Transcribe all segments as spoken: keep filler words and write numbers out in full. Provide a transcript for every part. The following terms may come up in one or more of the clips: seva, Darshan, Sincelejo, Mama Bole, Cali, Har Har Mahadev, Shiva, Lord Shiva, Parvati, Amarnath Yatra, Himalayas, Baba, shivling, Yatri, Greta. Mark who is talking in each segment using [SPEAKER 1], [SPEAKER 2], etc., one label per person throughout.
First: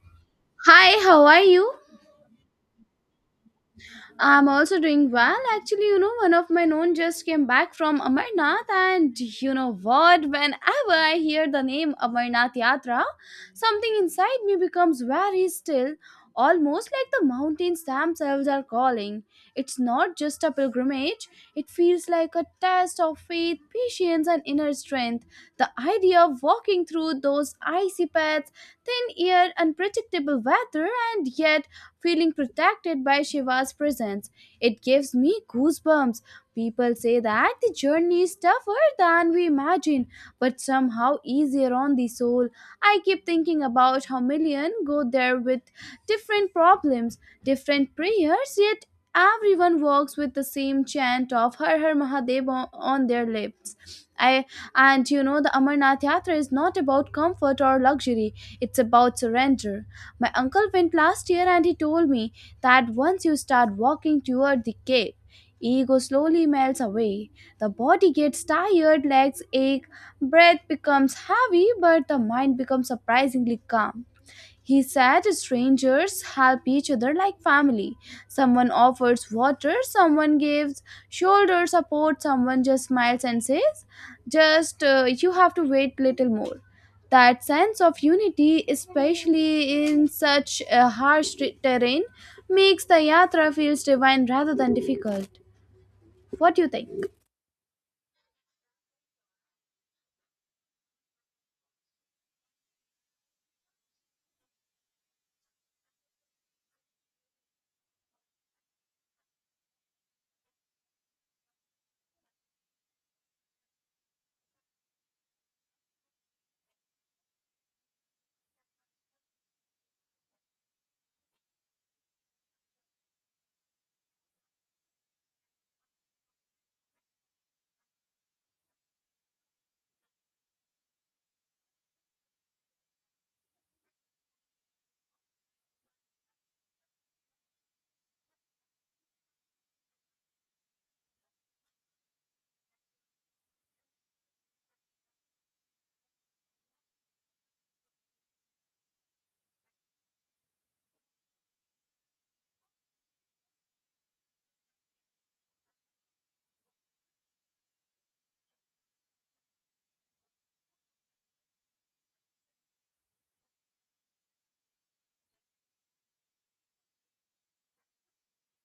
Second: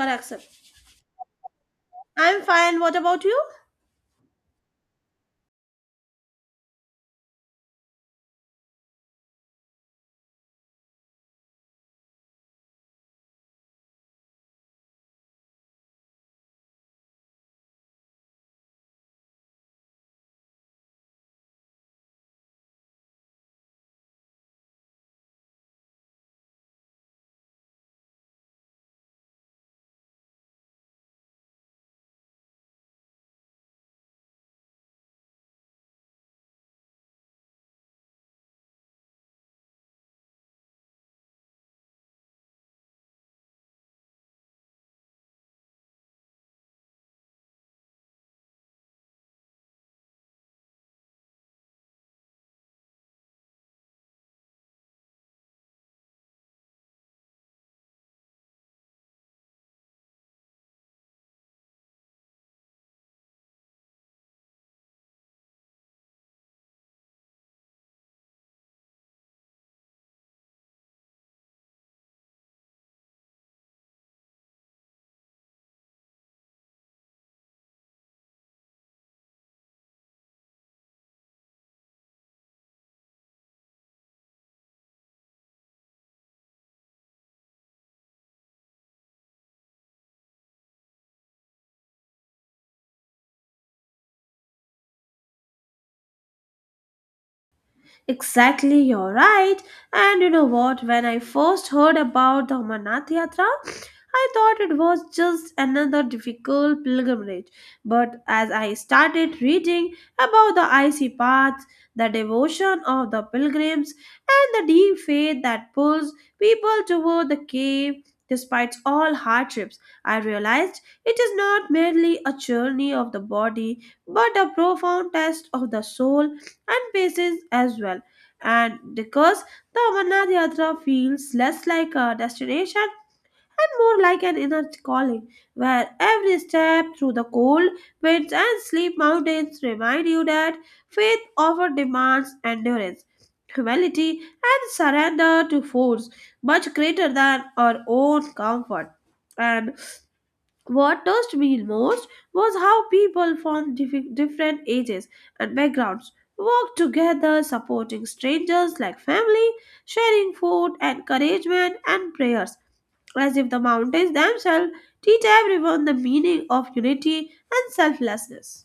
[SPEAKER 1] Or accept.
[SPEAKER 2] Hi, how are you?
[SPEAKER 1] I'm fine. What about you?
[SPEAKER 2] I'm also doing well. Actually, you know, one of my known just came back from Amarnath, and you know what? Whenever I hear the name Amarnath Yatra, something inside me becomes very still, almost like the mountains themselves are calling. It's not just a pilgrimage, it feels like a test of faith, patience, and inner strength. The idea of walking through those icy paths, thin air, unpredictable weather, and yet feeling protected by Shiva's presence. It gives me goosebumps. People say that the journey is tougher than we imagine, but somehow easier on the soul. I keep thinking about how million go there with different problems, different prayers, yet everyone walks with the same chant of Har Har Mahadev on on their lips. I And you know the Amarnath Yatra is not about comfort or luxury; it's about surrender. My uncle went last year and he told me that once you start walking toward the cave, ego slowly melts away. The body gets tired, legs ache, breath becomes heavy, but the mind becomes surprisingly calm. He said strangers help each other like family. Someone offers water, someone gives shoulder support, someone just smiles and says, just uh, you have to wait little more. That sense of unity, especially in such a harsh terrain, makes the yatra feels divine rather than difficult. What do you think?
[SPEAKER 1] Exactly, you're right. And you know what? When I first heard about the Amarnath Yatra, I thought it was just another difficult pilgrimage. But as I started reading about the icy paths, the devotion of the pilgrims, and the deep faith that pulls people toward the cave despite all hardships, I realized it is not merely a journey of the body but a profound test of the soul and patience as well. And because the Amarnath Yatra feels less like a destination and more like an inner calling, where every step through the cold winds and steep mountains remind you that faith often demands endurance, humility, and surrender to force much greater than our own comfort. And what touched me most was how people from dif- different ages and backgrounds worked together, supporting strangers like family, sharing food, encouragement, and prayers, as if the mountains themselves teach everyone the meaning of unity and selflessness.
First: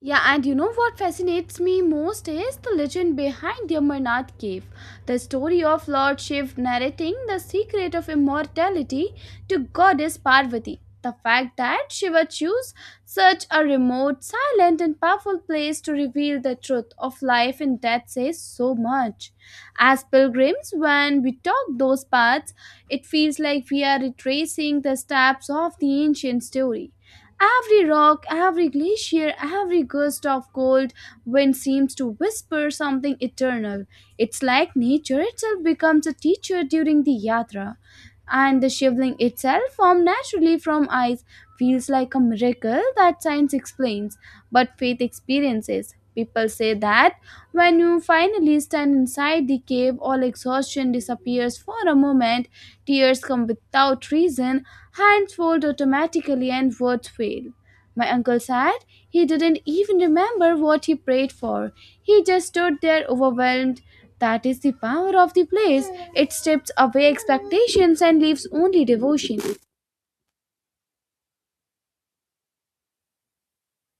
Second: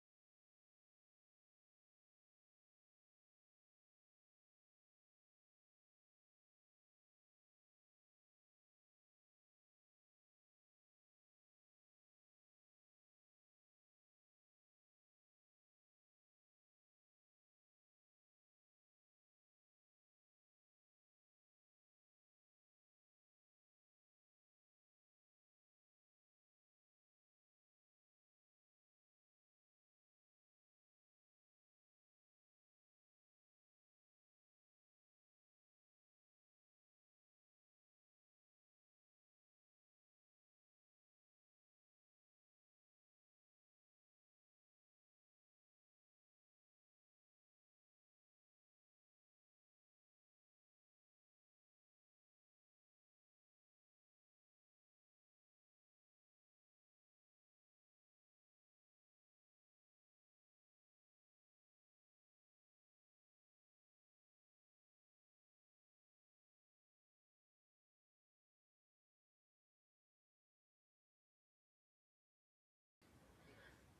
[SPEAKER 2] Yeah, and you know what fascinates me most is the legend behind the Amarnath cave. The story of Lord Shiv narrating the secret of immortality to goddess Parvati. The fact that Shiva chose such a remote, silent, and powerful place to reveal the truth of life and death says so much. As pilgrims, when we talk those paths, it feels like we are retracing the steps of the ancient story. Every rock, every glacier, every gust of cold wind seems to whisper something eternal. It's like nature itself becomes a teacher during the yatra, and the shivling itself formed naturally from ice feels like a miracle that science explains, but faith experiences. People say that when you finally stand inside the cave, all exhaustion disappears for a moment, tears come without reason, hands fold automatically, and words fail. My uncle said he didn't even remember what he prayed for. He just stood there overwhelmed. That is the power of the place. It strips away expectations and leaves only devotion.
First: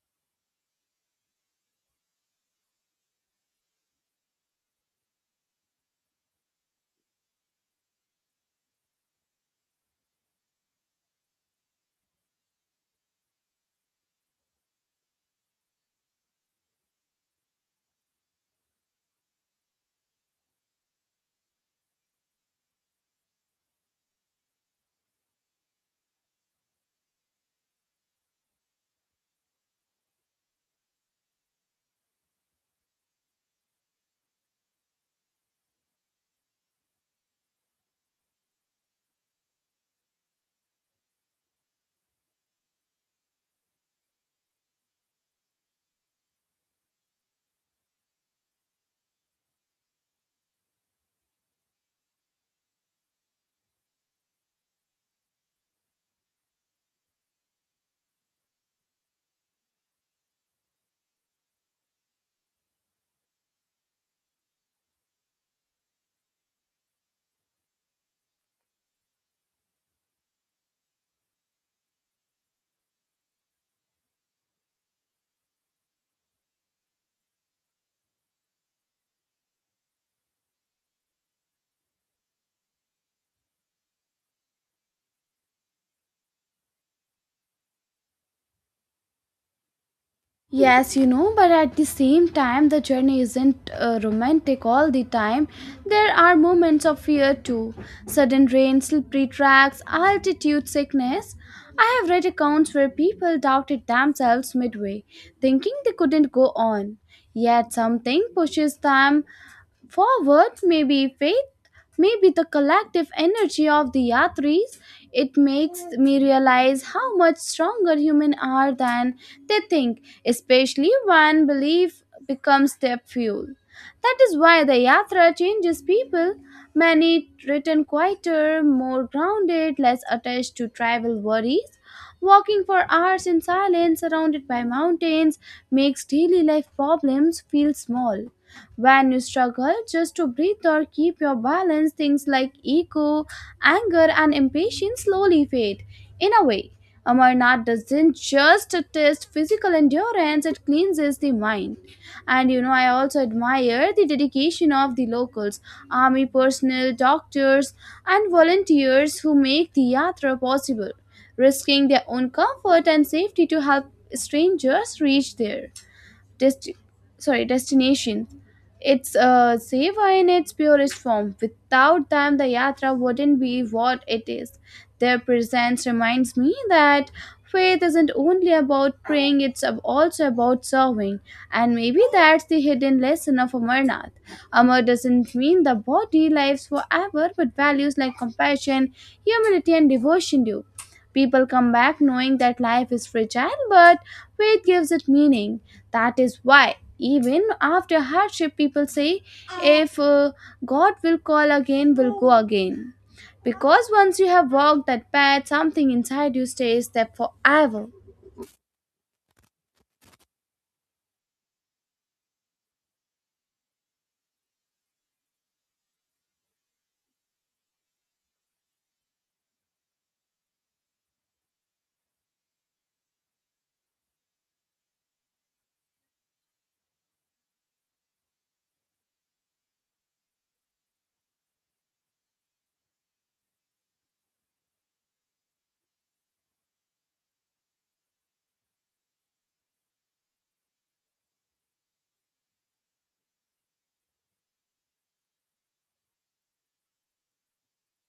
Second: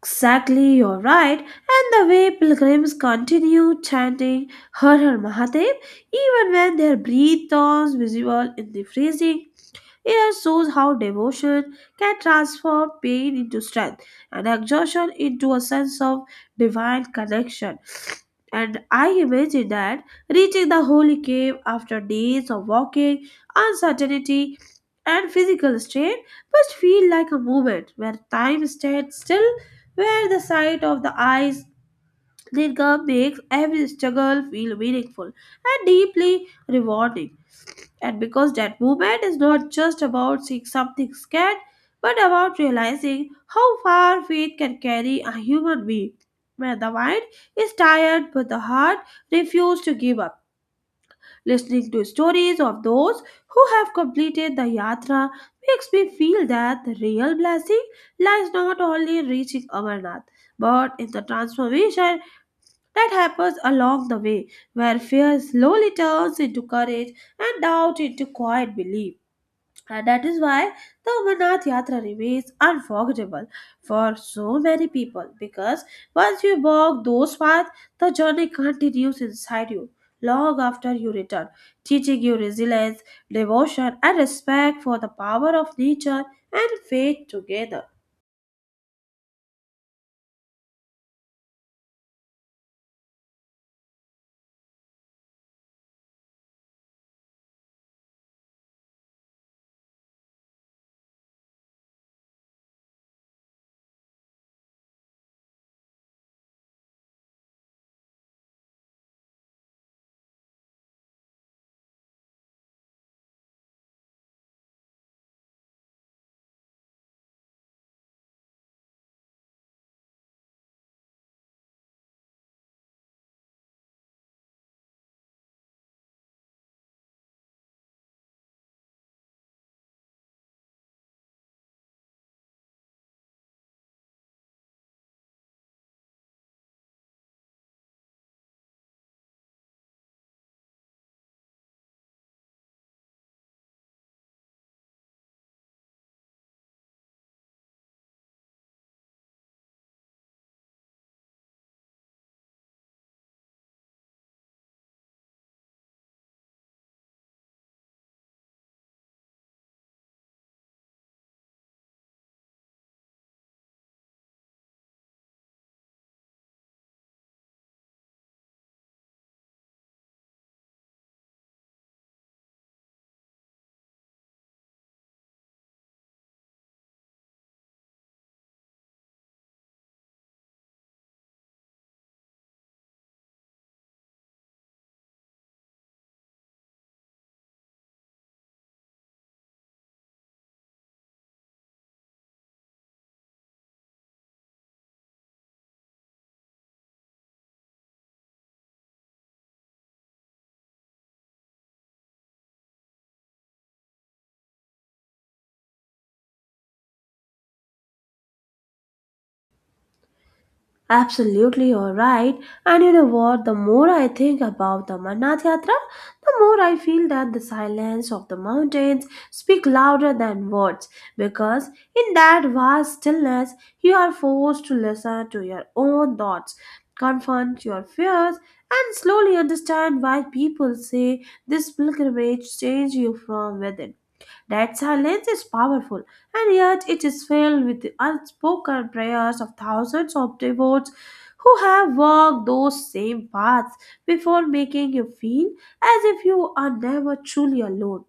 [SPEAKER 1] Exactly, you're right. And the way pilgrims continue chanting Har Har Mahadev even when their breath turns visible in the freezing, it shows how devotion can transform pain into strength and exhaustion into a sense of divine connection. And I imagine that reaching the holy cave after days of walking, uncertainty, and physical strain must feel like a moment where time stands still, where the sight of the eyes linger makes every struggle feel meaningful and deeply rewarding. And because that movement is not just about seeing something scared but about realizing how far faith can carry a human being when the mind is tired but the heart refuses to give up, listening to stories of those who have completed the yatra makes me feel that the real blessing lies not only in reaching Amarnath but in the transformation that happens along the way, where fear slowly turns into courage and doubt into quiet belief. And that is why the Amarnath Yatra remains unforgettable for so many people, because once you walk those paths, the journey continues inside you long after you return, teaching you resilience, devotion, and respect for the power of nature and faith together.
[SPEAKER 2] Yes, you know, but at the same time, the journey isn't uh, romantic all the time. There are moments of fear too. Sudden rain, slippery tracks, altitude sickness. I have read accounts where people doubted themselves midway, thinking they couldn't go on. Yet something pushes them forward, may be faith, maybe the collective energy of the Yatris. It makes me realize how much stronger human are than they think, especially when belief becomes their fuel. That is why the Yatra changes people. Many return quieter, more grounded, less attached to tribal worries. Walking for hours in silence surrounded by mountains makes daily life problems feel small. When you struggle just to breathe or keep your balance, things like ego, anger, and impatience slowly fade. In a way, Amarnath doesn't just test physical endurance, it cleanses the mind. And you know, I also admire the dedication of the locals, army personnel, doctors, and volunteers who make the yatra possible, risking their own comfort and safety to help strangers reach there. Dest, sorry destination. It's uh, seva in its purest form. Without them, the yatra wouldn't be what it is. Their presence reminds me that faith isn't only about praying; it's ab- also about serving. And maybe that's the hidden lesson of Amarnath. Amar doesn't mean the body lives forever, but values like compassion, humility, and devotion do. People come back knowing that life is fragile, but faith gives it meaning. That is why, even after hardship, people say, if uh, God will call again, will go again. Because once you have walked that path, something inside you stays there forever.
[SPEAKER 1] Absolutely, you're right. And you know what? The more I think about the Amarnath Yatra, the more I feel that the silence of the mountains speak louder than words. Because in that vast stillness, you are forced to listen to your own thoughts, confront your fears, and slowly understand why people say this pilgrimage changes you from within. That silence is powerful, and yet it is filled with the unspoken prayers of thousands of devotees who have walked those same paths before, making you feel as if you are never truly alone,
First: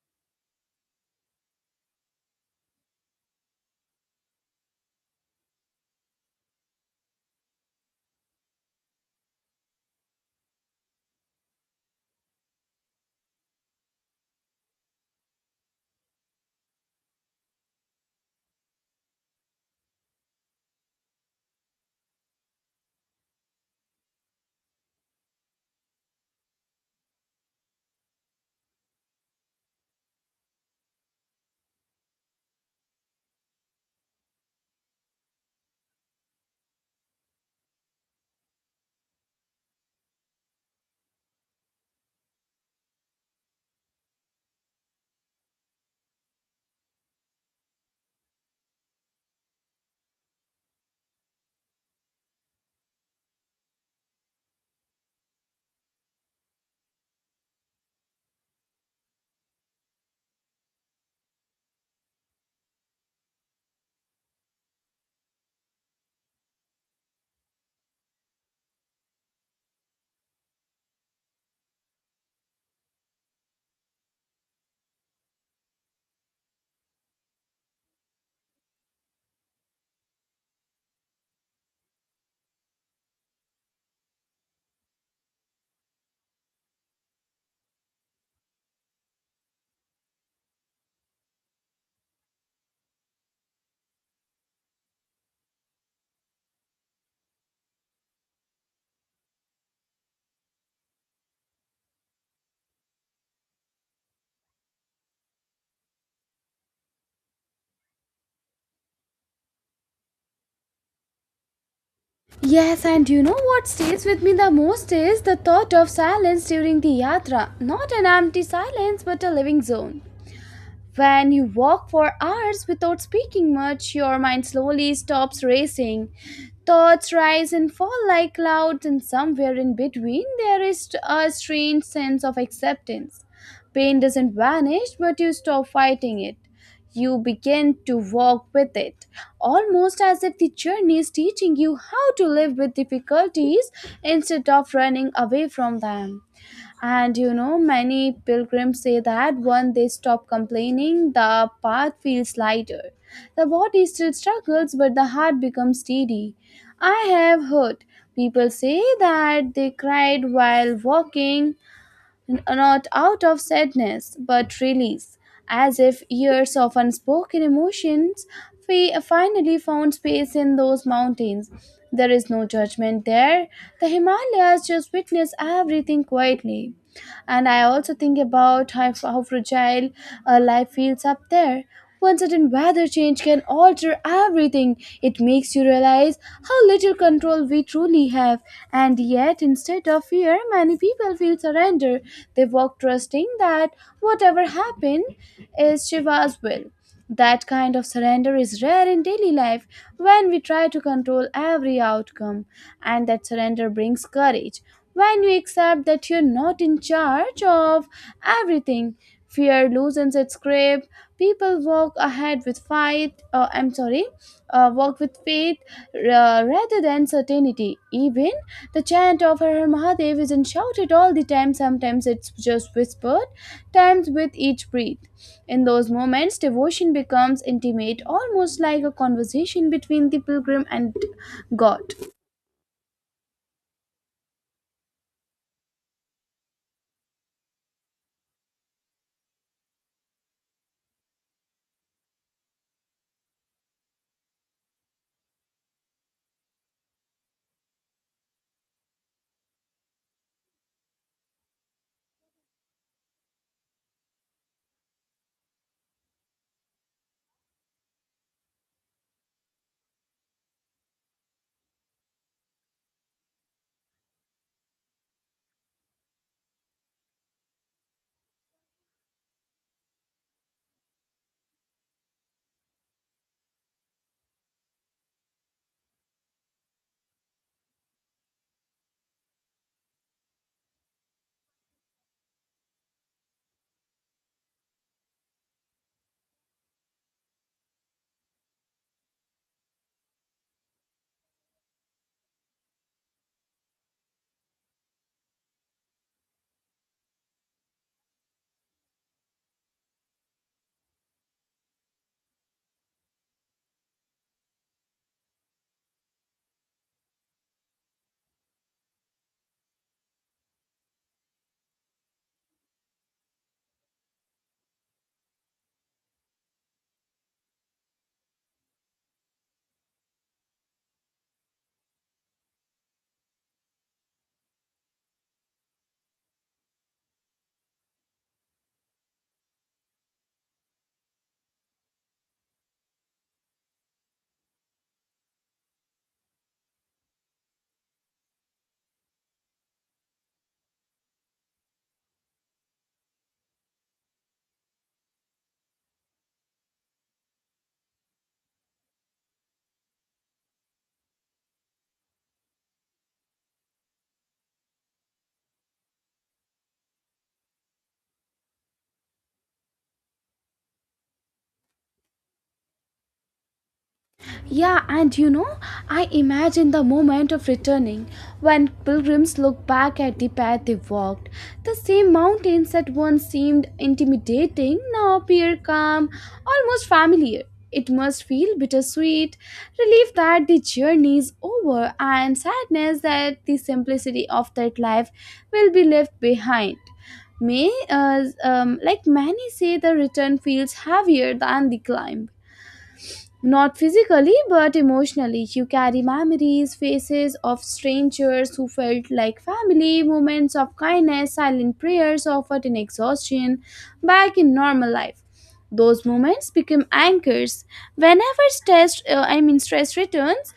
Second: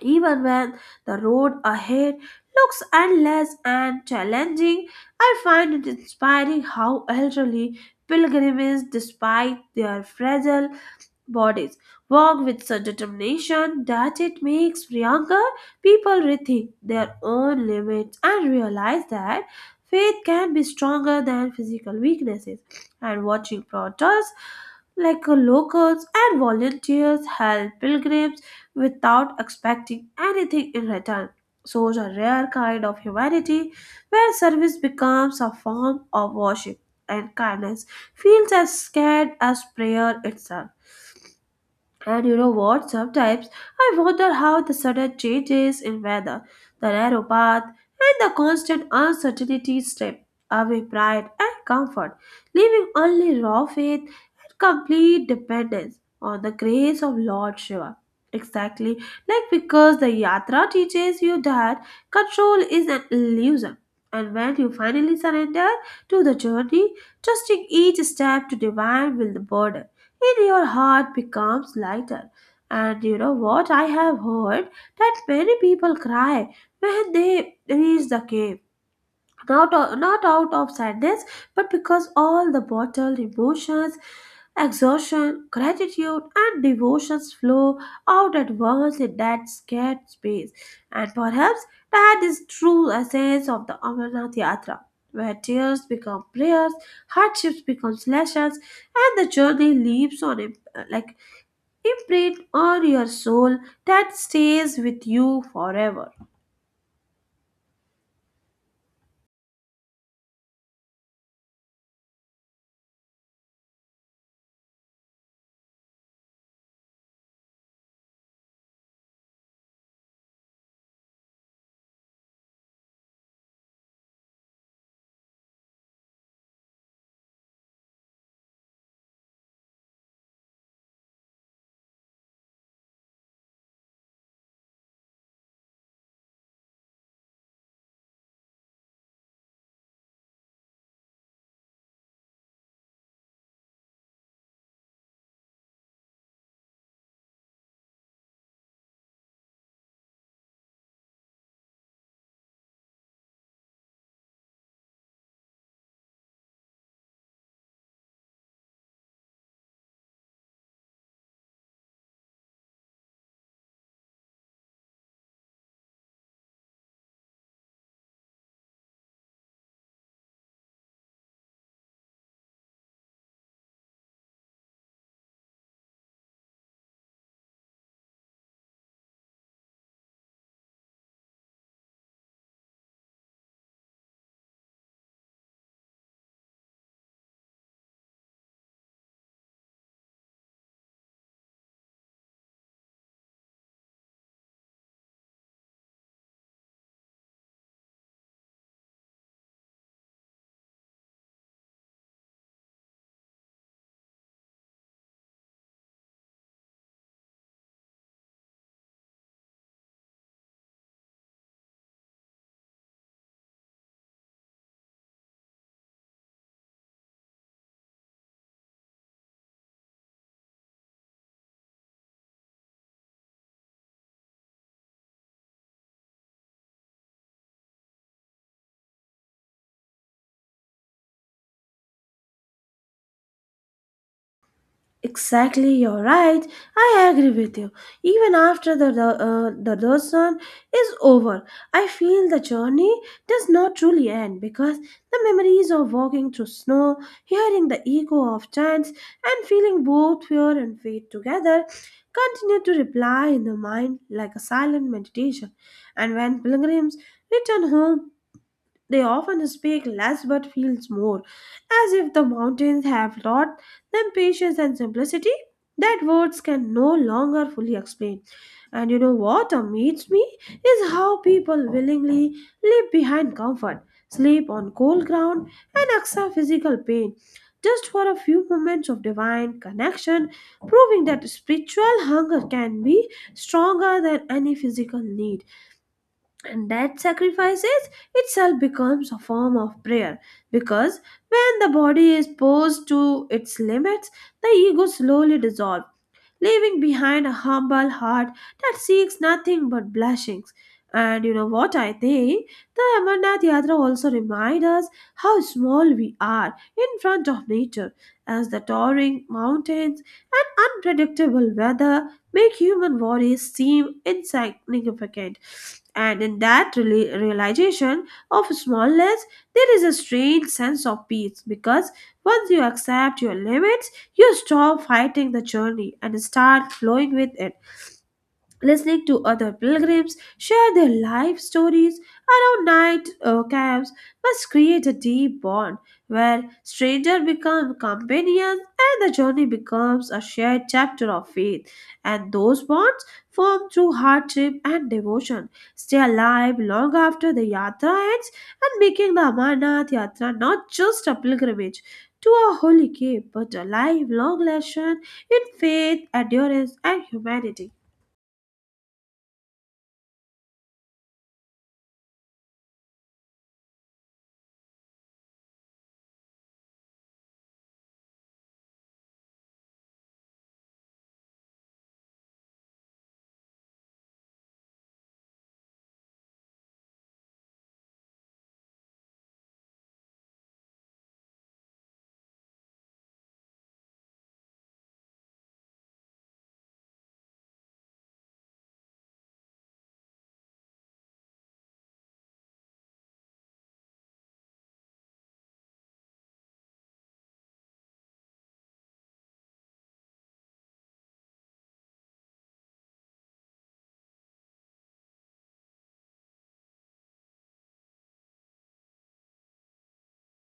[SPEAKER 1] even when the road ahead looks endless and challenging. I find it inspiring how elderly pilgrims, despite their fragile bodies, walk with such determination that it makes younger people rethink their own limits and realize that faith can be stronger than physical weaknesses. And watching protests like uh, locals and volunteers help pilgrims without expecting anything in return shows a rare kind of humanity where service becomes a form of worship and kindness feels as scared as prayer itself. And you know what? Sometimes I wonder how the sudden changes in weather, the narrow path, and the constant uncertainty strip away pride and comfort, leaving only raw faith and complete dependence on the grace of Lord Shiva. Exactly, like because the Yatra teaches you that control is an illusion, and when you finally surrender to the journey, trusting each step to divine will, the burden in your heart becomes lighter. And you know what? I have heard that many people cry when they reach the cave, not, o- not out of sadness, but because all the bottled emotions, exhaustion, gratitude, and devotions flow out at once in that scared space. And perhaps that is true essence of the Amarnath Yatra, where tears become prayers, hardships become lessons, and the journey leaves on imp- like imprint on your soul that stays with you forever.
[SPEAKER 2] Yes, and you know what stays with me the most is the thought of silence during the yatra. Not an empty silence, but a living zone. When you walk for hours without speaking much, your mind slowly stops racing. Thoughts rise and fall like clouds, and somewhere in between, there is a strange sense of acceptance. Pain doesn't vanish, but you stop fighting it. You begin to walk with it, almost as if the journey is teaching you how to live with difficulties instead of running away from them. And you know, many pilgrims say that when they stop complaining, the path feels lighter. The body still struggles, but the heart becomes steady. I have heard people say that they cried while walking, n- not out of sadness, but release, as if years of unspoken emotions fi- finally found space in those mountains. There is no judgment there. The Himalayas just witness everything quietly. And I also think about how, how fragile uh, life feels up there. One sudden weather change can alter everything. It makes you realize how little control we truly have. And yet, instead of fear, many people feel surrender. They walk trusting that whatever happened is Shiva's will. That kind of surrender is rare in daily life when we try to control every outcome, and that surrender brings courage. When you accept that you're not in charge of everything, fear loosens its grip. People walk ahead with fight. Uh, I'm sorry uh, Walk with faith uh, rather than certainty. Even the chant of Har Har Mahadev isn't shouted all the time, sometimes it's just whispered, times with each breath. In those moments, devotion becomes intimate, almost like a conversation between the pilgrim and God.
[SPEAKER 1] Exactly, you're right. I agree with you. Even after the uh, the lesson is over, I feel the journey does not truly end because the memories of walking through snow, hearing the echo of chants, and feeling both fear and faith together continue to reply in the mind like a silent meditation. And when pilgrims return home, they often speak less but feels more, as if the mountains have taught them patience and simplicity that words can no longer fully explain. And you know what amazes me is how people willingly leave behind comfort, sleep on cold ground, and accept physical pain just for a few moments of divine connection, proving that spiritual hunger can be stronger than any physical need and that sacrifices itself becomes a form of prayer because when the body is pushed to its limits the ego slowly dissolves, leaving behind a humble heart that seeks nothing but blessings. And you know what I think? The Amarnath Yatra also reminds us how small we are in front of nature, as the towering mountains and unpredictable weather make human worries seem insignificant. And in that rela- realization of smallness, there is a strange sense of peace because once you accept your limits, you stop fighting the journey and start flowing with it. Listening to other pilgrims share their life stories around night uh, camps must create a deep bond where strangers become companions and the journey becomes a shared chapter of faith, and those bonds formed through hardship and devotion stay alive long after the yatra ends, and making the Amarnath Yatra not just a pilgrimage to a holy cave but a lifelong lesson in faith, endurance, and humanity.
[SPEAKER 2] Yeah, and you know, I imagine the moment of returning when pilgrims look back at the path they walked. The same mountains that once seemed intimidating now appear calm, almost familiar. It must feel bittersweet, relief that the journey is over, and sadness that the simplicity of that life will be left behind. May, uh, um, like many say, the return feels heavier than the climb. Not physically, but emotionally. You carry memories, faces of strangers who felt like family, moments of kindness, silent prayers offered in exhaustion, back in normal life. Those moments become anchors. Whenever stress, uh, I mean stress returns,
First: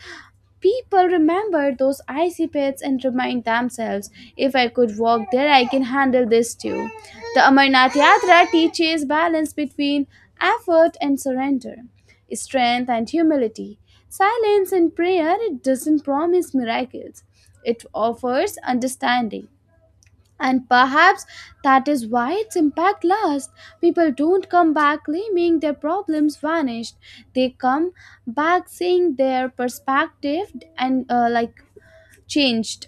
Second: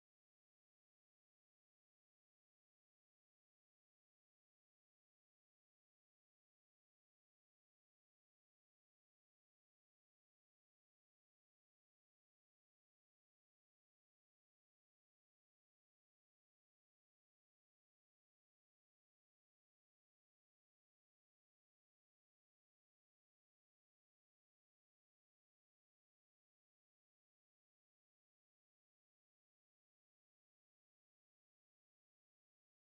[SPEAKER 2] people remember those icy pits and remind themselves, if I could walk there, I can handle this too. The Amarnath Yatra teaches balance between effort and surrender, strength and humility, silence and prayer. It doesn't promise miracles, it offers understanding. And perhaps that is why its impact lasts. People don't come back claiming their problems vanished. They come back seeing their perspective and uh, like changed,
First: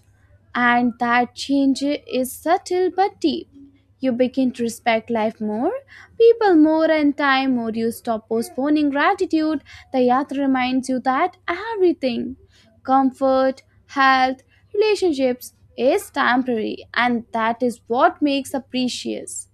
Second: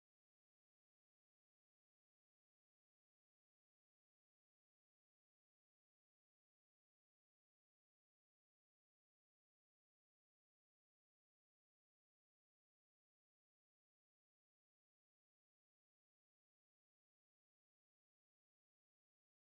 [SPEAKER 2] and that change is subtle but deep. You begin to respect life more, people more, and time more. You stop postponing gratitude. The yatra reminds you that everything comfort, health, relationships is temporary, and that is what makes us precious.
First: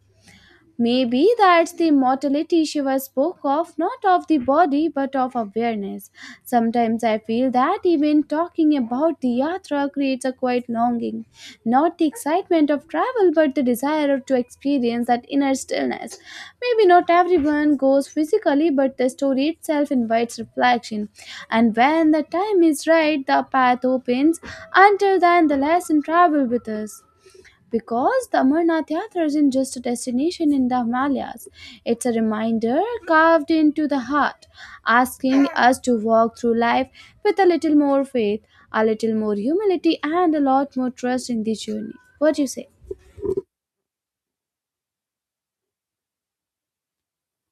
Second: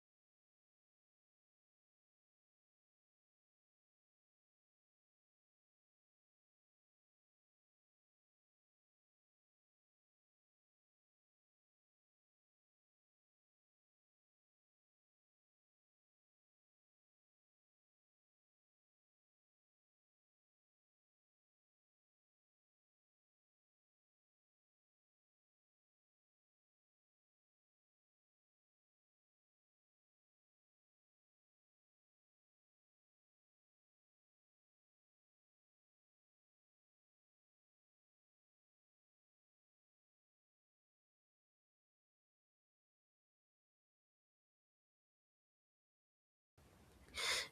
[SPEAKER 2] Maybe that's the mortality Shiva spoke of, not of the body but of awareness. Sometimes I feel that even talking about the yatra creates a quiet longing, not the excitement of travel but the desire to experience that inner stillness. Maybe not everyone goes physically, but the story itself invites reflection. And when the time is right, the path opens. Until then, the lesson travel with us. Because the Amarnath Yatra isn't just a destination in the Himalayas, it's a reminder carved into the heart, asking us to walk through life with a little more faith, a little more humility, and a lot more trust in the journey. What do you say?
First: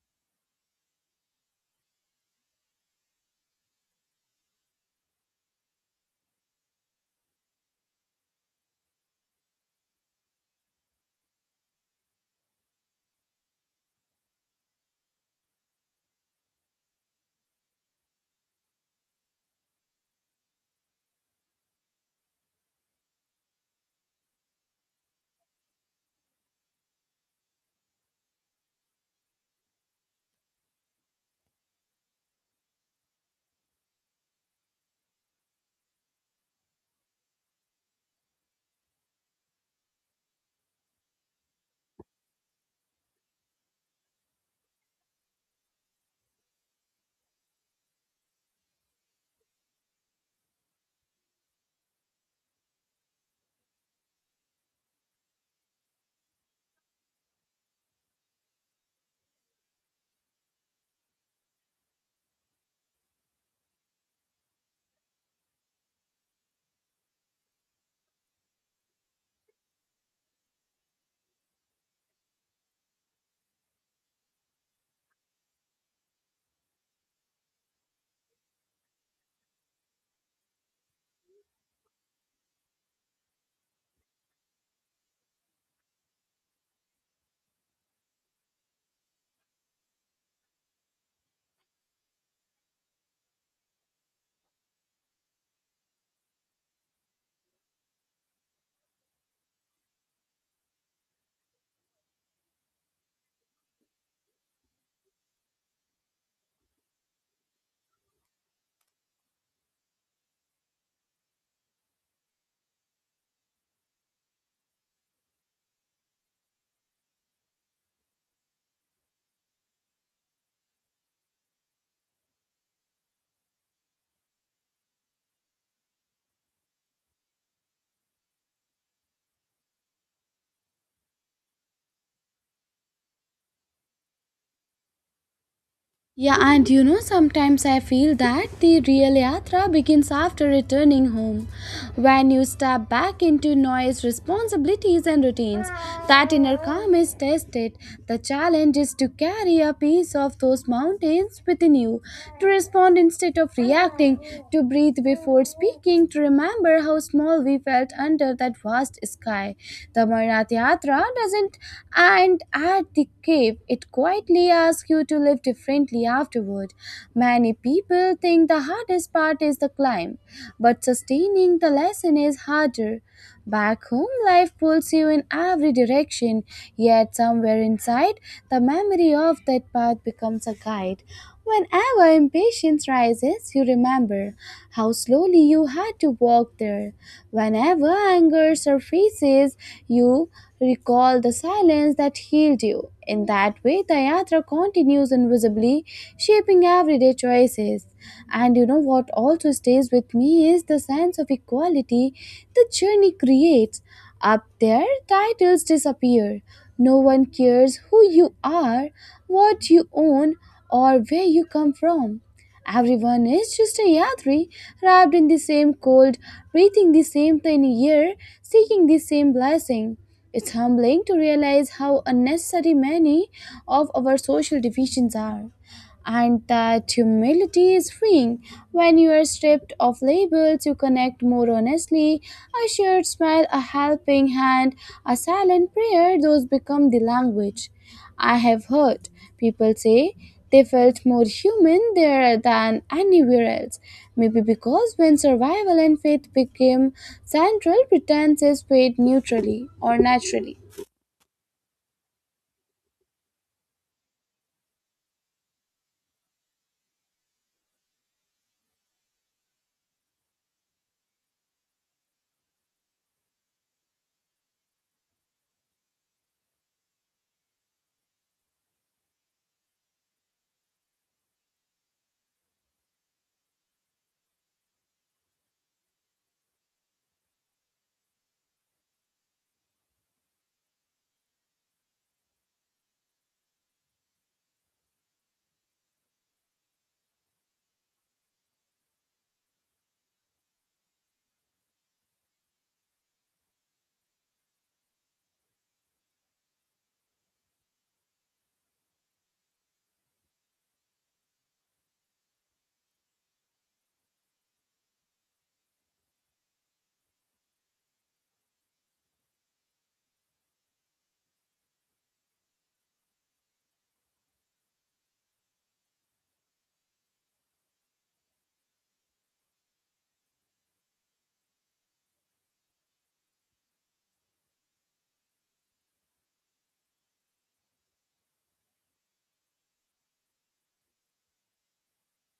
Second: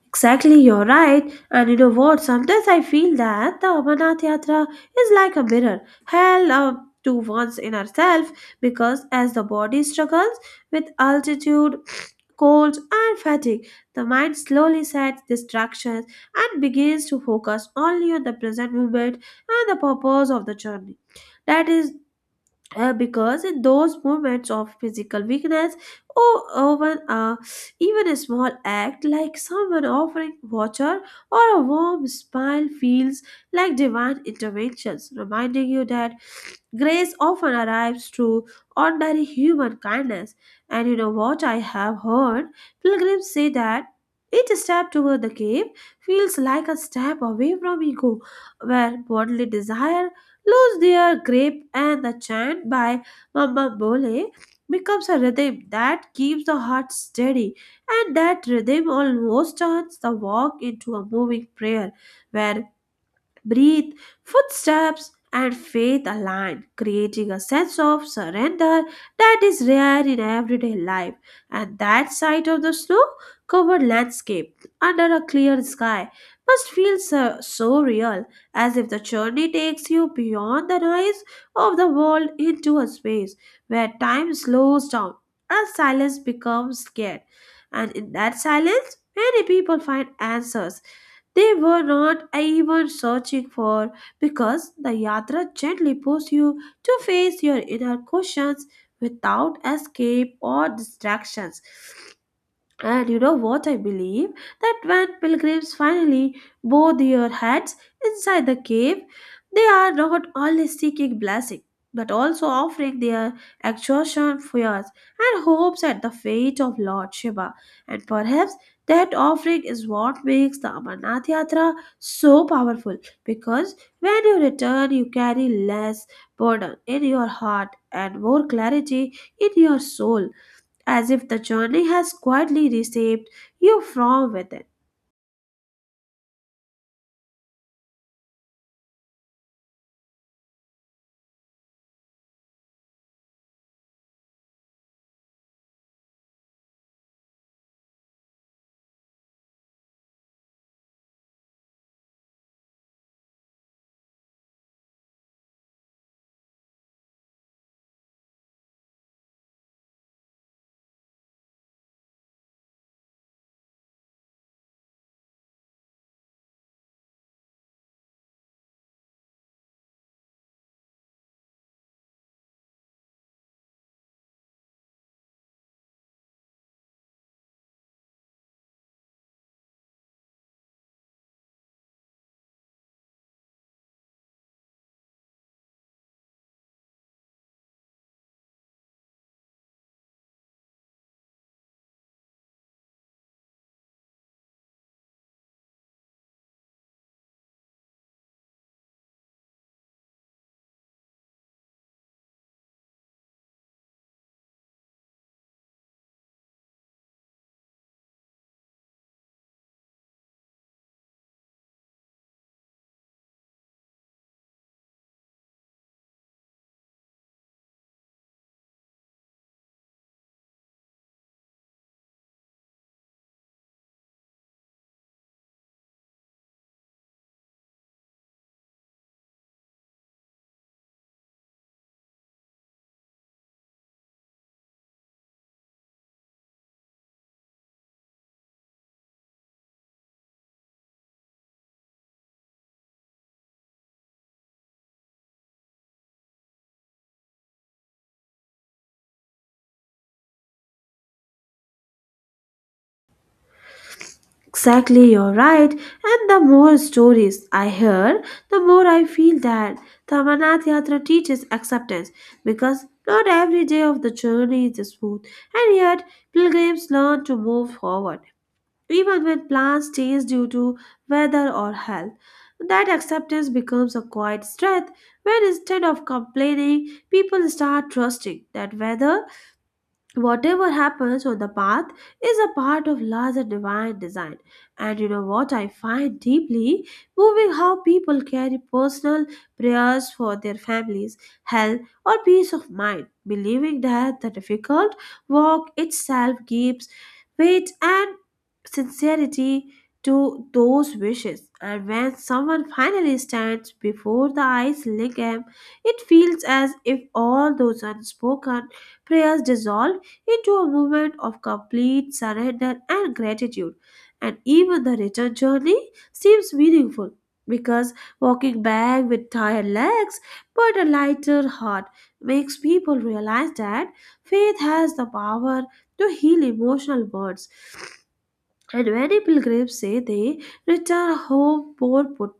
[SPEAKER 1] Exactly, you're right. And you know what? Sometimes I feel that the Amarnath Yatra is like a mirror, held up to one's inner self, because as the body struggles with altitude, cold, and fatigue, the mind slowly sets distractions and begins to focus only on the present moment and the purpose of the journey. That is uh, because in those moments of physical weakness or even, uh, even a small act like someone offering water or a warm smile feels like divine interventions, reminding you that grace often arrives through ordinary human kindness. And you know what I have heard? Pilgrims say that each step toward the cave feels like a step away from ego, where bodily desire lose their grip and the chant by Mama Bole becomes a rhythm that keeps the heart steady, and that rhythm almost turns the walk into a moving prayer where breathe, footsteps, and faith align, creating a sense of surrender that is rare in everyday life. And that sight of the snow covered landscape under a clear sky must feel so, so real, as if the journey takes you beyond the noise of the world into a space where time slows down and silence becomes scared. And in that silence, many people find answers they were not even searching for because the yatra gently pushes you to face your inner questions without escape or distractions. And you know what I believe? That when pilgrims finally bow their heads inside the cave, they are not only seeking blessing, but also offering their exhaustion, fears, and hopes at the feet of Lord Shiva. And perhaps that offering is what makes the Amarnath Yatra so powerful, because when you return, you carry less burden in your heart and more clarity in your soul, as if the journey has quietly reshaped you from within.
[SPEAKER 2] Yeah, and you know, sometimes I feel that the real yatra begins after returning home, when you step back into noise, responsibilities, and routines. That inner calm is tested. The challenge is to carry a piece of those mountains within you, to respond instead of reacting, to breathe before speaking, to remember how small we felt under that vast sky. The Maranatha Yatra doesn't moment, and at the cave, it quietly asks you to live differently afterward. Many people think the hardest part is the climb, but sustaining the lesson is harder. Back home, life pulls you in every direction, yet, somewhere inside, the memory of that path becomes a guide. Whenever impatience rises, you remember how slowly you had to walk there. Whenever anger surfaces, you recall the silence that healed you. In that way, the yatra continues invisibly, shaping everyday choices. And you know what also stays with me is the sense of equality the journey creates. Up there, titles disappear. No one cares who you are, what you own, or where you come from. Everyone is just a Yadri, wrapped in the same cold, breathing the same tiny air, seeking the same blessing. It's humbling to realize how unnecessary many of our social divisions are and that humility is freeing. When you are stripped of labels, you connect more honestly. A shared smile, a helping hand, a silent prayer, those become the language. I have heard people say they felt more human there than anywhere else. Maybe because when survival and faith became central, pretenses fade neutrally or naturally.
[SPEAKER 1] Exactly, you're right. And the more stories I hear, the more I feel that the Amarnath Yatra teaches acceptance because not every day of the journey is smooth, and yet pilgrims learn to move forward, even when plans change due to weather or health. That acceptance becomes a quiet strength where instead of complaining, people start trusting that weather whatever happens on the path is a part of larger divine design. And you know what I find deeply moving, how people carry personal prayers for their families, health, or peace of mind, believing that the difficult work itself gives weight and sincerity to those wishes, and when someone finally stands before the eyes lingam it feels as if all those unspoken prayers dissolve into a moment of complete surrender and gratitude. And even the return journey seems meaningful because walking back with tired legs but a lighter heart makes people realize that faith has the power to heal emotional bonds, and many pilgrims say they return home more po-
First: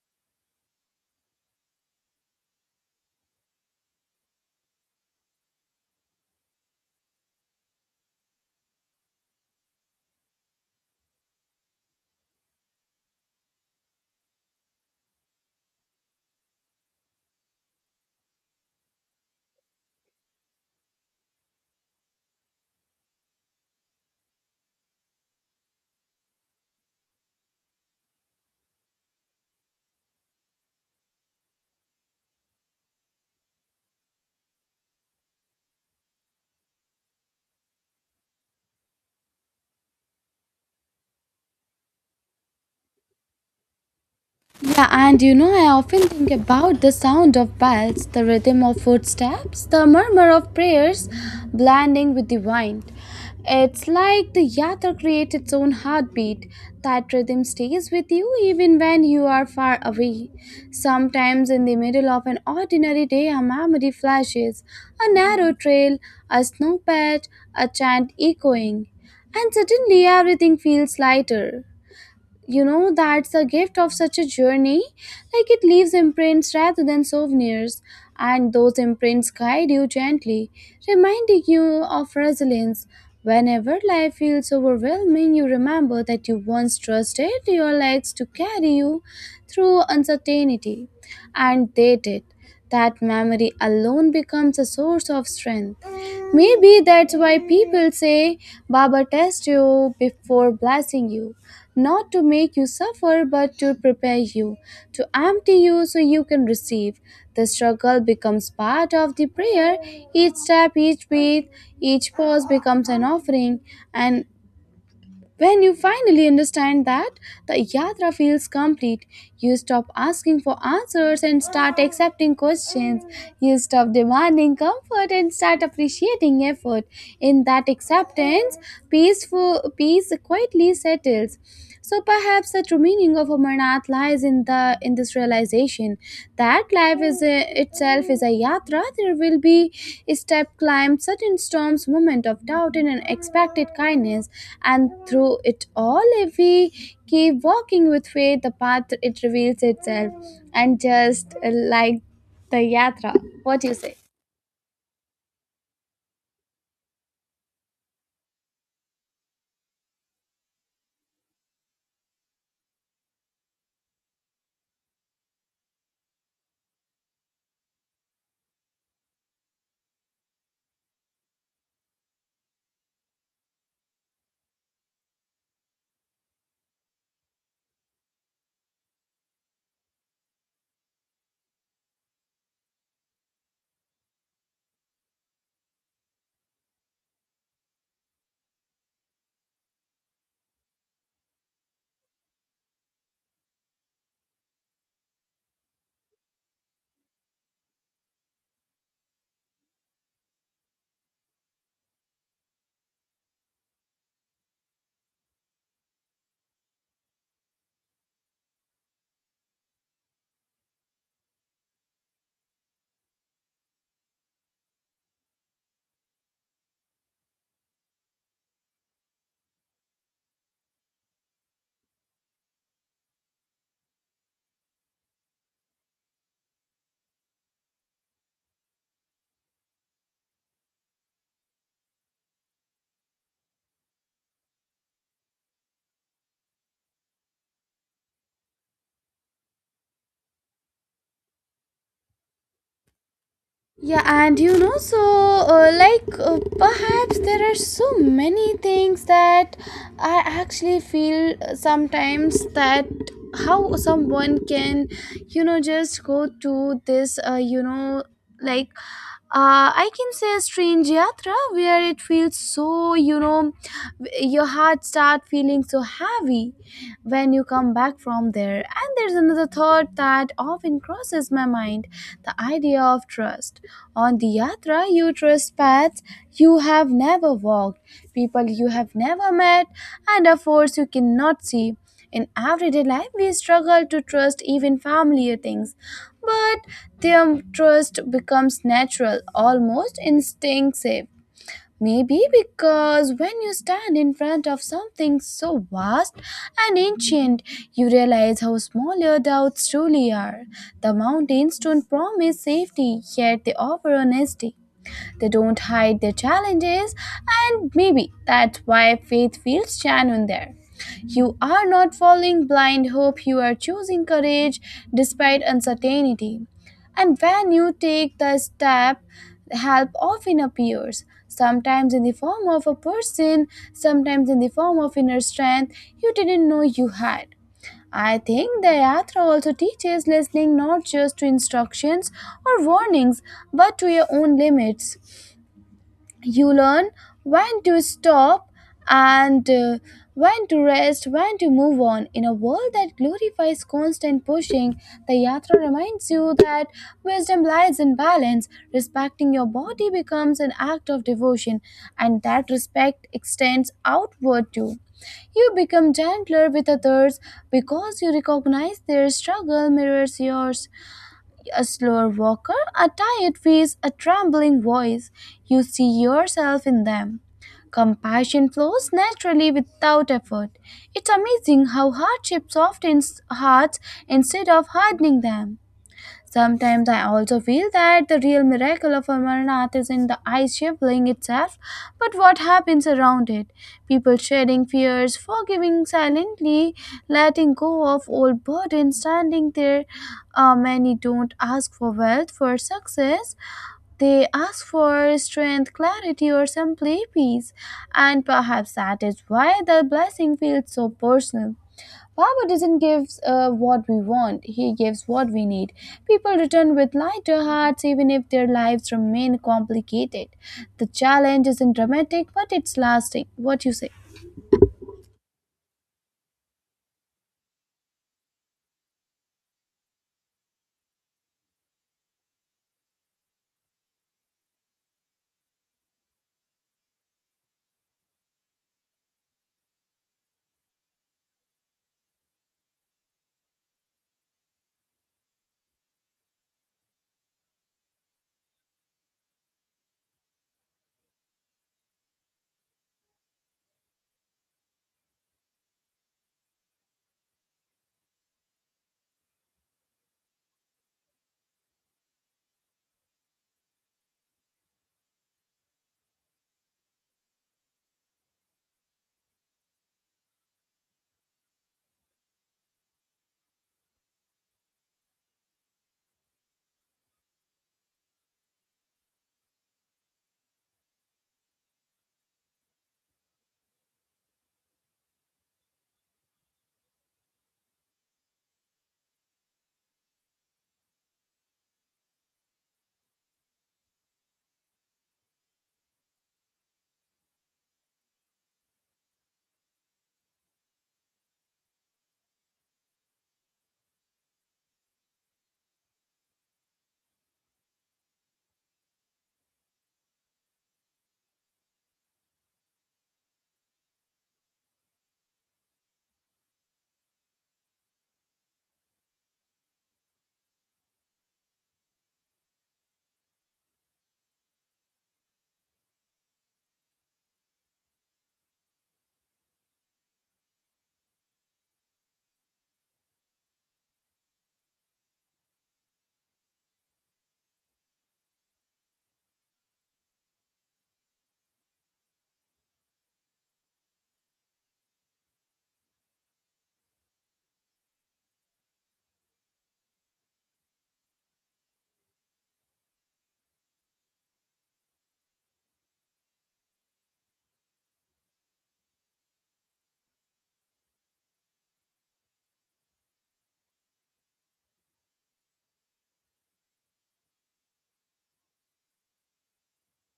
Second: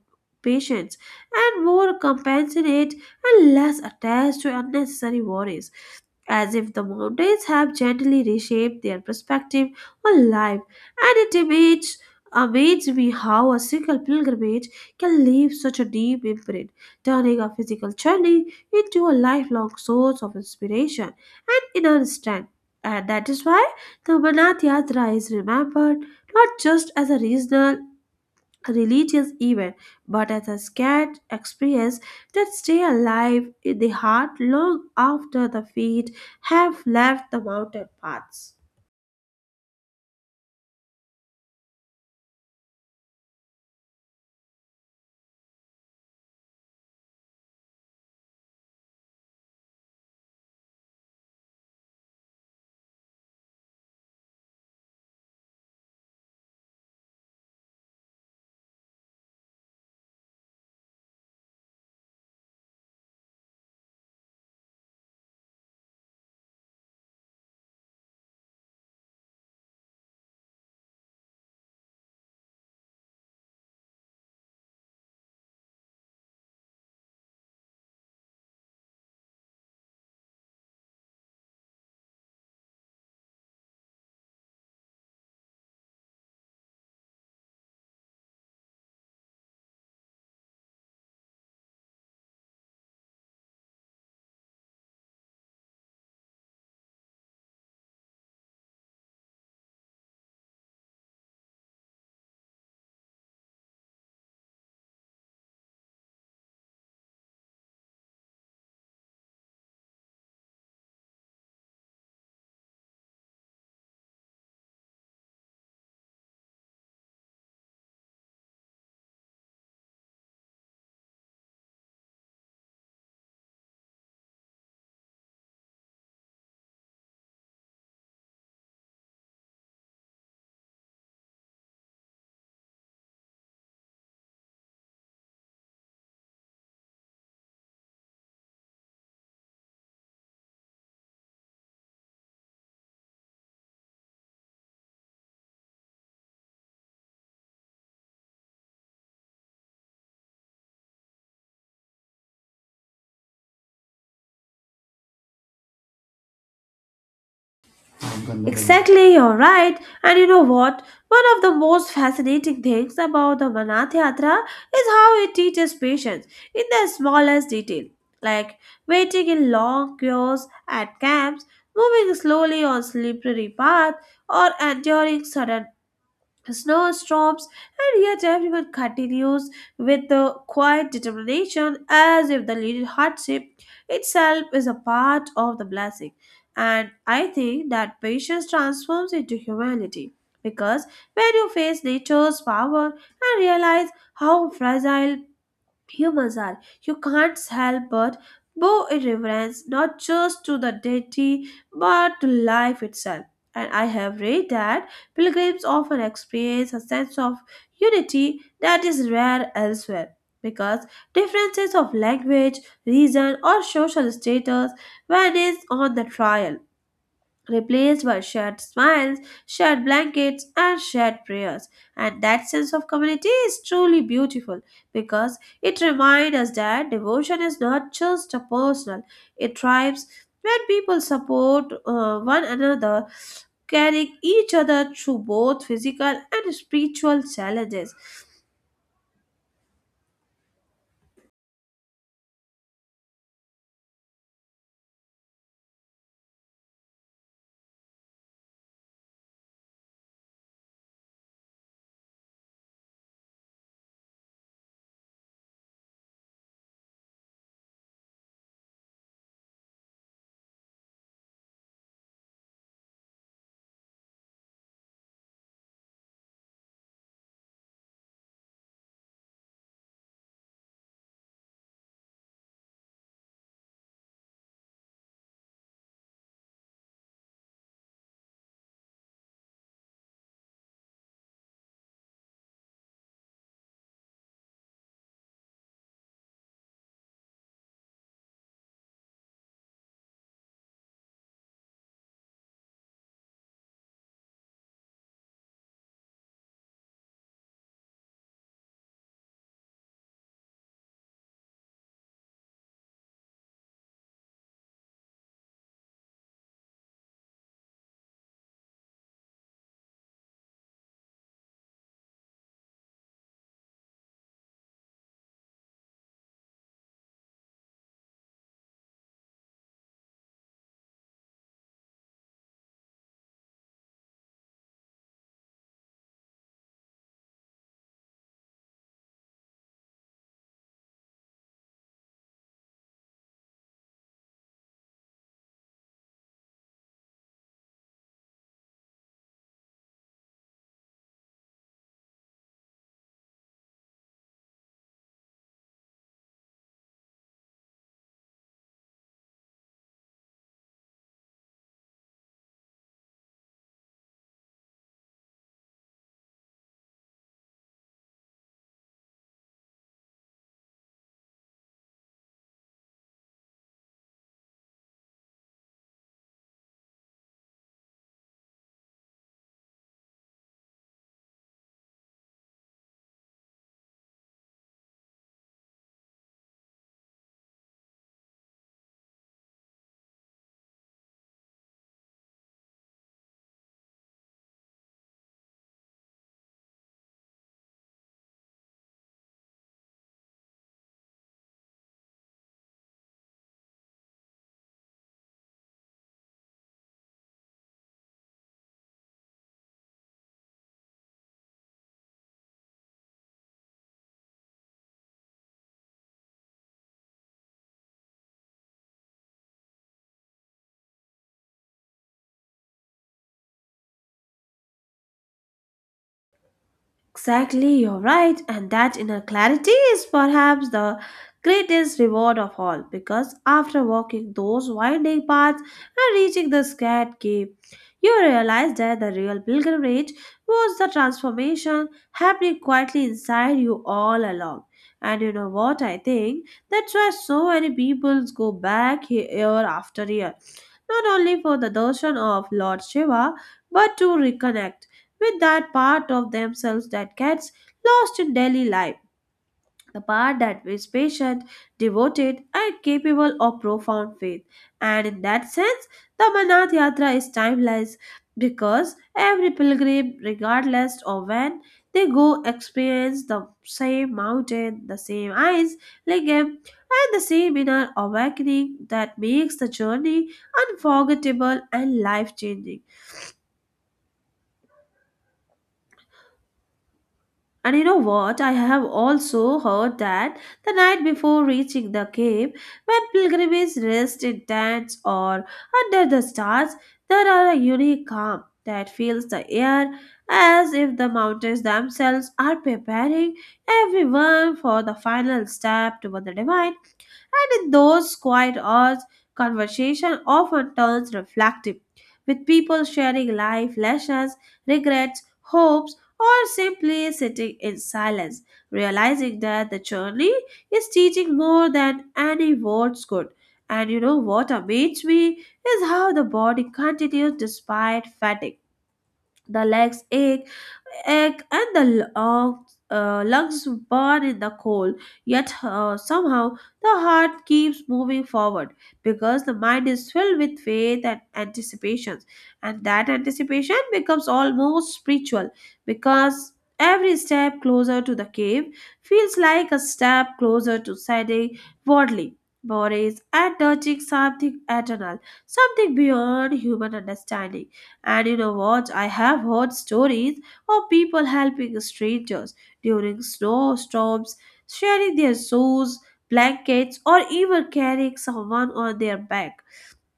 [SPEAKER 1] patient and more compassionate and less attached to unnecessary worries, as if the mountains have gently reshaped their perspective on life. And it amazes, amazes me how a single pilgrimage can leave such a deep imprint, turning a physical journey into a lifelong source of inspiration and inner strength. And that is why the Manat Yatra is remembered not just as a regional religious event, but as a scared experience that stay alive in the heart long after the feet have left the mountain paths.
[SPEAKER 2] Yeah, and you know, I often think about the sound of bells, the rhythm of footsteps, the murmur of prayers blending with the wind. It's like the yatra creates its own heartbeat. That rhythm stays with you even when you are far away. Sometimes, in the middle of an ordinary day, a memory flashes a narrow trail, a snowpatch, a chant echoing, and suddenly everything feels lighter. You know, that's the gift of such a journey, like it leaves imprints rather than souvenirs, and those imprints guide you gently, reminding you of resilience. Whenever life feels overwhelming, you remember that you once trusted your legs to carry you through uncertainty, and they did. That memory alone becomes a source of strength. Maybe that's why people say Baba test you before blessing you, not to make you suffer, but to prepare you, to empty you so you can receive. The struggle becomes part of the prayer. Each step, each breath, each pause becomes an offering. And when you finally understand that, the yatra feels complete. You stop asking for answers and start accepting questions. You stop demanding comfort and start appreciating effort. In that acceptance, peaceful peace quietly settles. So perhaps the true meaning of Amarnath lies in the in this realization that life is a, itself is a yatra. There will be step climb, sudden storms, moment of doubt, and unexpected kindness. And through it all, if we keep walking with faith, the path it reveals itself, and just uh, like the yatra. What do you say?
[SPEAKER 1] Exactly, you're right. And you know what? One of the most fascinating things about the Vanath Yatra is how it teaches patience in the smallest detail, like waiting in long queues at camps, moving slowly on slippery path, or enduring sudden snowstorms, and yet everyone continues with the quiet determination as if the little hardship itself is a part of the blessing. And I think that patience transforms into humility because when you face nature's power and realize how fragile humans are. You can't help but bow in reverence not just to the deity but to life itself. And I have read that pilgrims often experience a sense of unity that is rare elsewhere because differences of language, reason, or social status vanish on the trial replaced by shared smiles, shared blankets, and shared prayers. And that sense of community is truly beautiful because it reminds us that devotion is not just a personal, it thrives when people support uh, one another, carrying each other through both physical and spiritual challenges.
[SPEAKER 2] Yeah, and you know, so uh, like uh, perhaps there are so many things that I actually feel uh, sometimes that how someone can, you know, just go to this, uh, you know, like uh, I can say a strange yatra where it feels so, you know, your heart start feeling so heavy when you come back from there. And there's another thought that often crosses my mind, the idea of trust. On the yatra, you trust paths you have never walked, people you have never met, and a force you cannot see. In everyday life, we struggle to trust even familiar things, but their trust becomes natural, almost instinctive. Maybe because when you stand in front of something so vast and ancient, you realize how small your doubts truly are. The mountains don't promise safety, yet they offer honesty. They don't hide their challenges, and maybe that's why faith feels genuine there. You are not following blind hope, you are choosing courage despite uncertainty. And when you take the step, help often appears, sometimes in the form of a person, sometimes in the form of inner strength you didn't know you had. I think the Yatra also teaches listening, not just to instructions or warnings but to your own limits. You learn when to stop and uh, when to rest, when to move on. In a world that glorifies constant pushing, the yatra reminds you that wisdom lies in balance. Respecting your body becomes an act of devotion, and that respect extends outward too. You become gentler with others because you recognize their struggle mirrors yours, a slower walker, a tired face, a trembling voice. You see yourself in them. Compassion flows naturally without effort. It's amazing how hardship softens hearts instead of hardening them. Sometimes I also feel that the real miracle of Amarnath is in the ice shaping itself, but what happens around it? People shedding fears, forgiving silently, letting go of old burdens, standing there. Uh, many don't ask for wealth, for success. They ask for strength, clarity, or simply peace. And perhaps that is why the blessing feels so personal. Baba doesn't give uh, what we want, he gives what we need. People return with lighter hearts even if their lives remain complicated. The challenge isn't dramatic, but it's lasting. What you say?
[SPEAKER 1] Exactly, you're right, and that inner clarity is perhaps the greatest reward of all because after walking those winding paths and reaching the scared cave, you realize that the real pilgrimage was the transformation happening quietly inside you all along. And you know what I think? That's why so many people go back he- year after year, not only for the darshan of Lord Shiva, but to reconnect with that part of themselves that gets lost in daily life. The part that is patient, devoted, and capable of profound faith. And in that sense, the Amarnath Yatra is timeless because every pilgrim, regardless of when they go, experience the same mountain, the same eyes, lingam, and the same inner awakening that makes the journey unforgettable and life changing. And you know what? I have also heard that the night before reaching the cave, when pilgrims rest in tents or under the stars, there are a unique calm that fills the air as if the mountains themselves are preparing everyone for the final step toward the divine. And in those quiet hours, conversation often turns reflective, with people sharing life lessons, regrets, hopes, or simply sitting in silence, realizing that the journey is teaching more than any words could. And you know what amazes me is how the body continues despite fatigue the legs ache, ache and the uh, uh, lungs burn in the cold. Yet uh, somehow the heart keeps moving forward because the mind is filled with faith and anticipations, and that anticipation becomes almost spiritual because. Every step closer to the cave feels like a step closer to siding worldly worries and touching something eternal, something beyond human understanding. And you know what? I have heard stories of people helping strangers during snowstorms, sharing their shoes, blankets, or even carrying someone on their back.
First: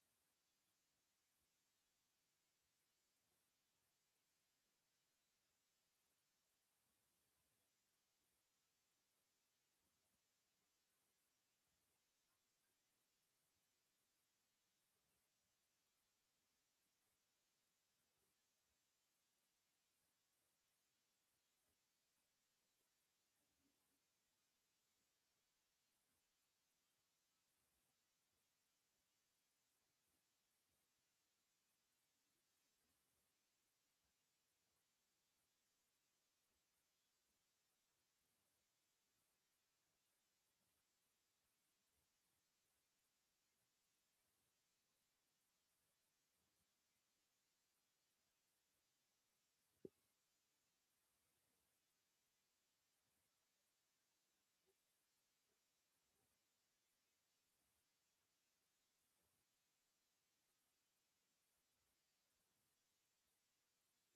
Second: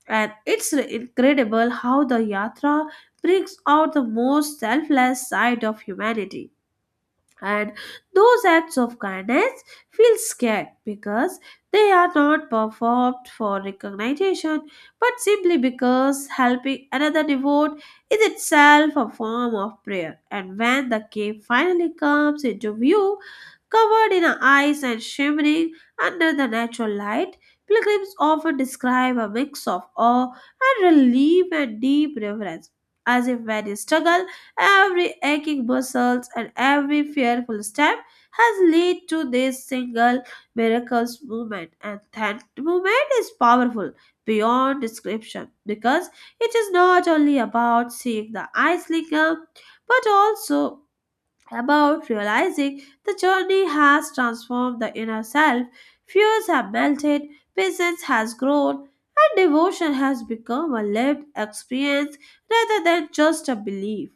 [SPEAKER 1] And it's incredible how the yatra brings out the most selfless side of humanity, and those acts of kindness feel scared because they are not performed for recognition but simply because helping another devote is itself a form of prayer. And when the cave finally comes into view, covered in ice and shimmering under the natural light, pilgrims often describe a mix of awe and relief and deep reverence, as if when you struggle every aching muscle and every fearful step has led to this single miracles movement, and that movement is powerful beyond description because it is not only about seeing the ice lingam, but also about realizing the journey has transformed the inner self. Fears have melted, patience has grown, and devotion has become a lived experience rather than just a belief.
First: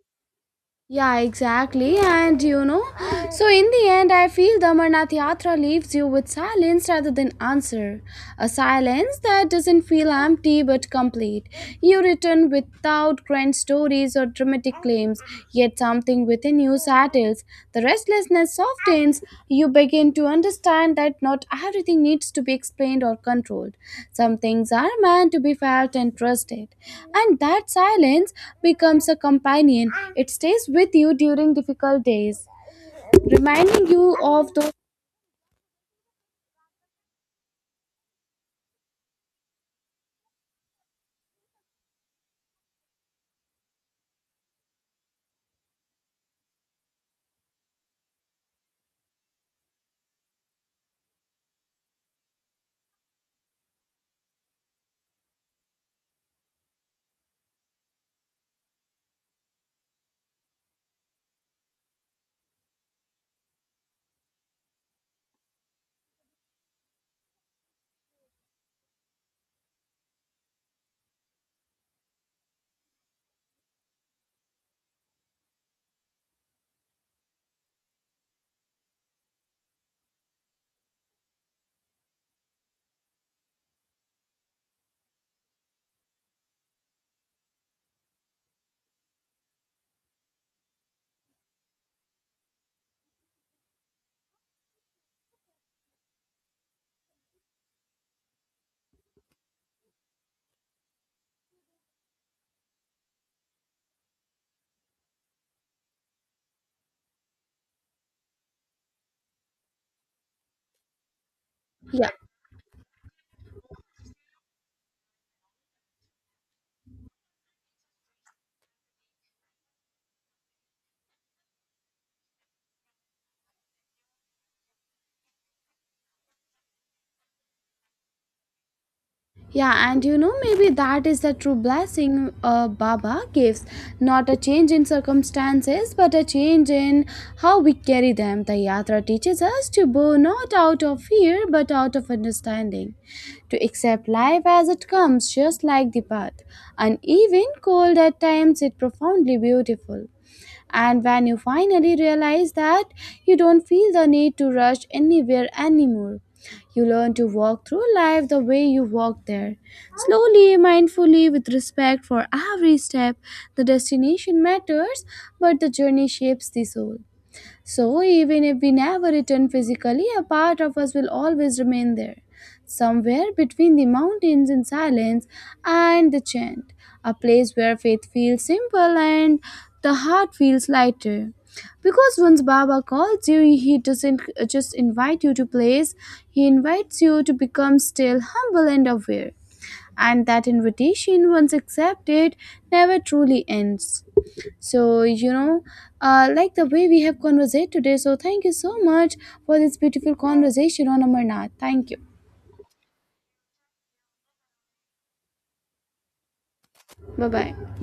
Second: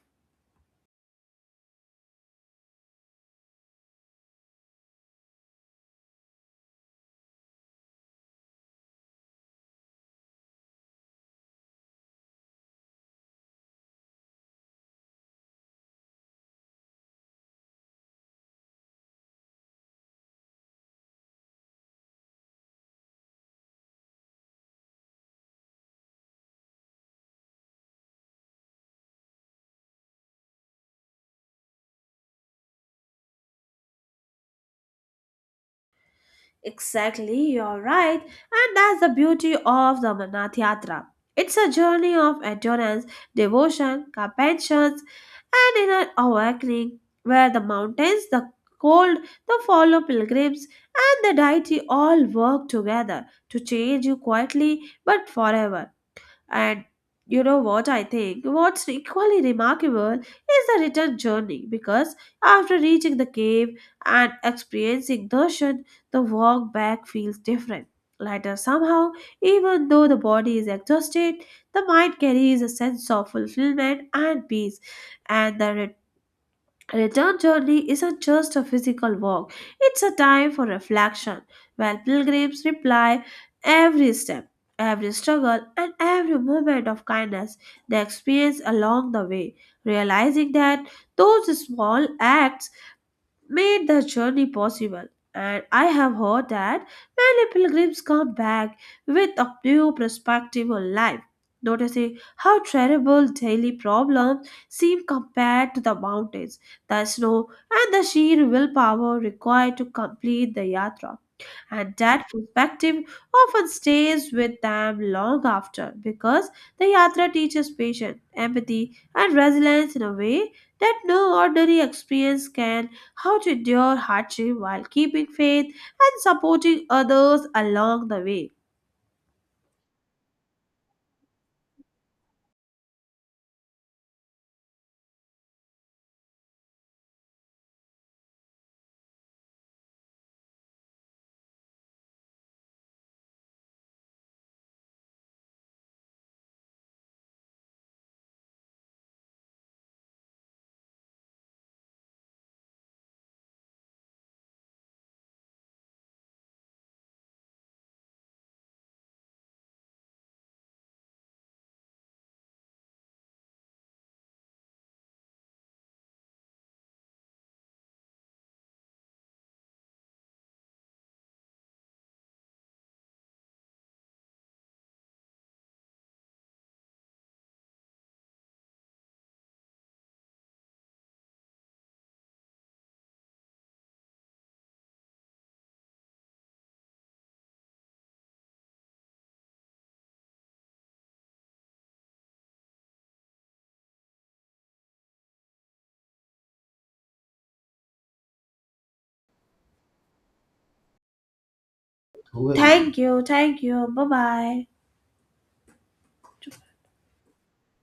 [SPEAKER 2] Yeah, exactly. And you know, so in the end, I feel the Amarnath Yatra leaves you with silence rather than answer. A silence that doesn't feel empty but complete. You return without grand stories or dramatic claims, yet something within you new saddles, the restlessness softens, you begin to understand that not everything needs to be explained or controlled. Some things are meant to be felt and trusted. And that silence becomes a companion. It stays with you during difficult days, reminding you of those.
[SPEAKER 1] Exactly, you're right. And that's the beauty of the Amarnath Yatra. It's a journey of endurance, devotion, compassion, and inner awakening, where the mountains, the cold, the follow pilgrims, and the deity all work together to change you quietly but forever. And you know what I think? What's equally remarkable is the return journey because after reaching the cave and experiencing Darshan, the walk back feels different. Later, somehow, even though the body is exhausted, the mind carries a sense of fulfillment and peace, and the return journey isn't just a physical walk, it's a time for reflection, while pilgrims reply every step, every struggle, and every moment of kindness they experience along the way, realizing that those small acts made the journey possible. And I have heard that many pilgrims come back with a new perspective on life, noticing how terrible daily problems seem compared to the mountains, the snow, and the sheer willpower required to complete the yatra. And
[SPEAKER 2] Yeah.
[SPEAKER 1] that perspective often stays with them long after because the yatra teaches patience, empathy, and resilience in a way that no ordinary experience can, how to endure hardship while keeping faith and supporting others along the way.
[SPEAKER 2] Yeah, and you know, maybe that is the true blessing uh, Baba gives. Not a change in circumstances, but a change in how we carry them. The Yatra teaches us to bow not out of fear, but out of understanding, to accept life as it comes, just like the path. Uneven, cold at times, yet profoundly beautiful. And when you finally realize that, you don't feel the need to rush anywhere anymore. You learn to walk through life the way you walk there, slowly, mindfully, with respect for every step. The destination matters, but the journey shapes the soul. So, even if we never return physically, a part of us will always remain there, somewhere between the mountains in silence and the chant, a place where faith feels simple and the heart feels lighter. Because once Baba calls you, he doesn't uh, just invite you to place, he invites you to become still humble and aware. And that invitation, once accepted, never truly ends. So, you know, uh, like the way we have conversed today. So, thank you so much for this beautiful conversation on Amarnath. Thank you.
[SPEAKER 1] Well, Thank you, thank you, bye bye.
[SPEAKER 2] Bye bye.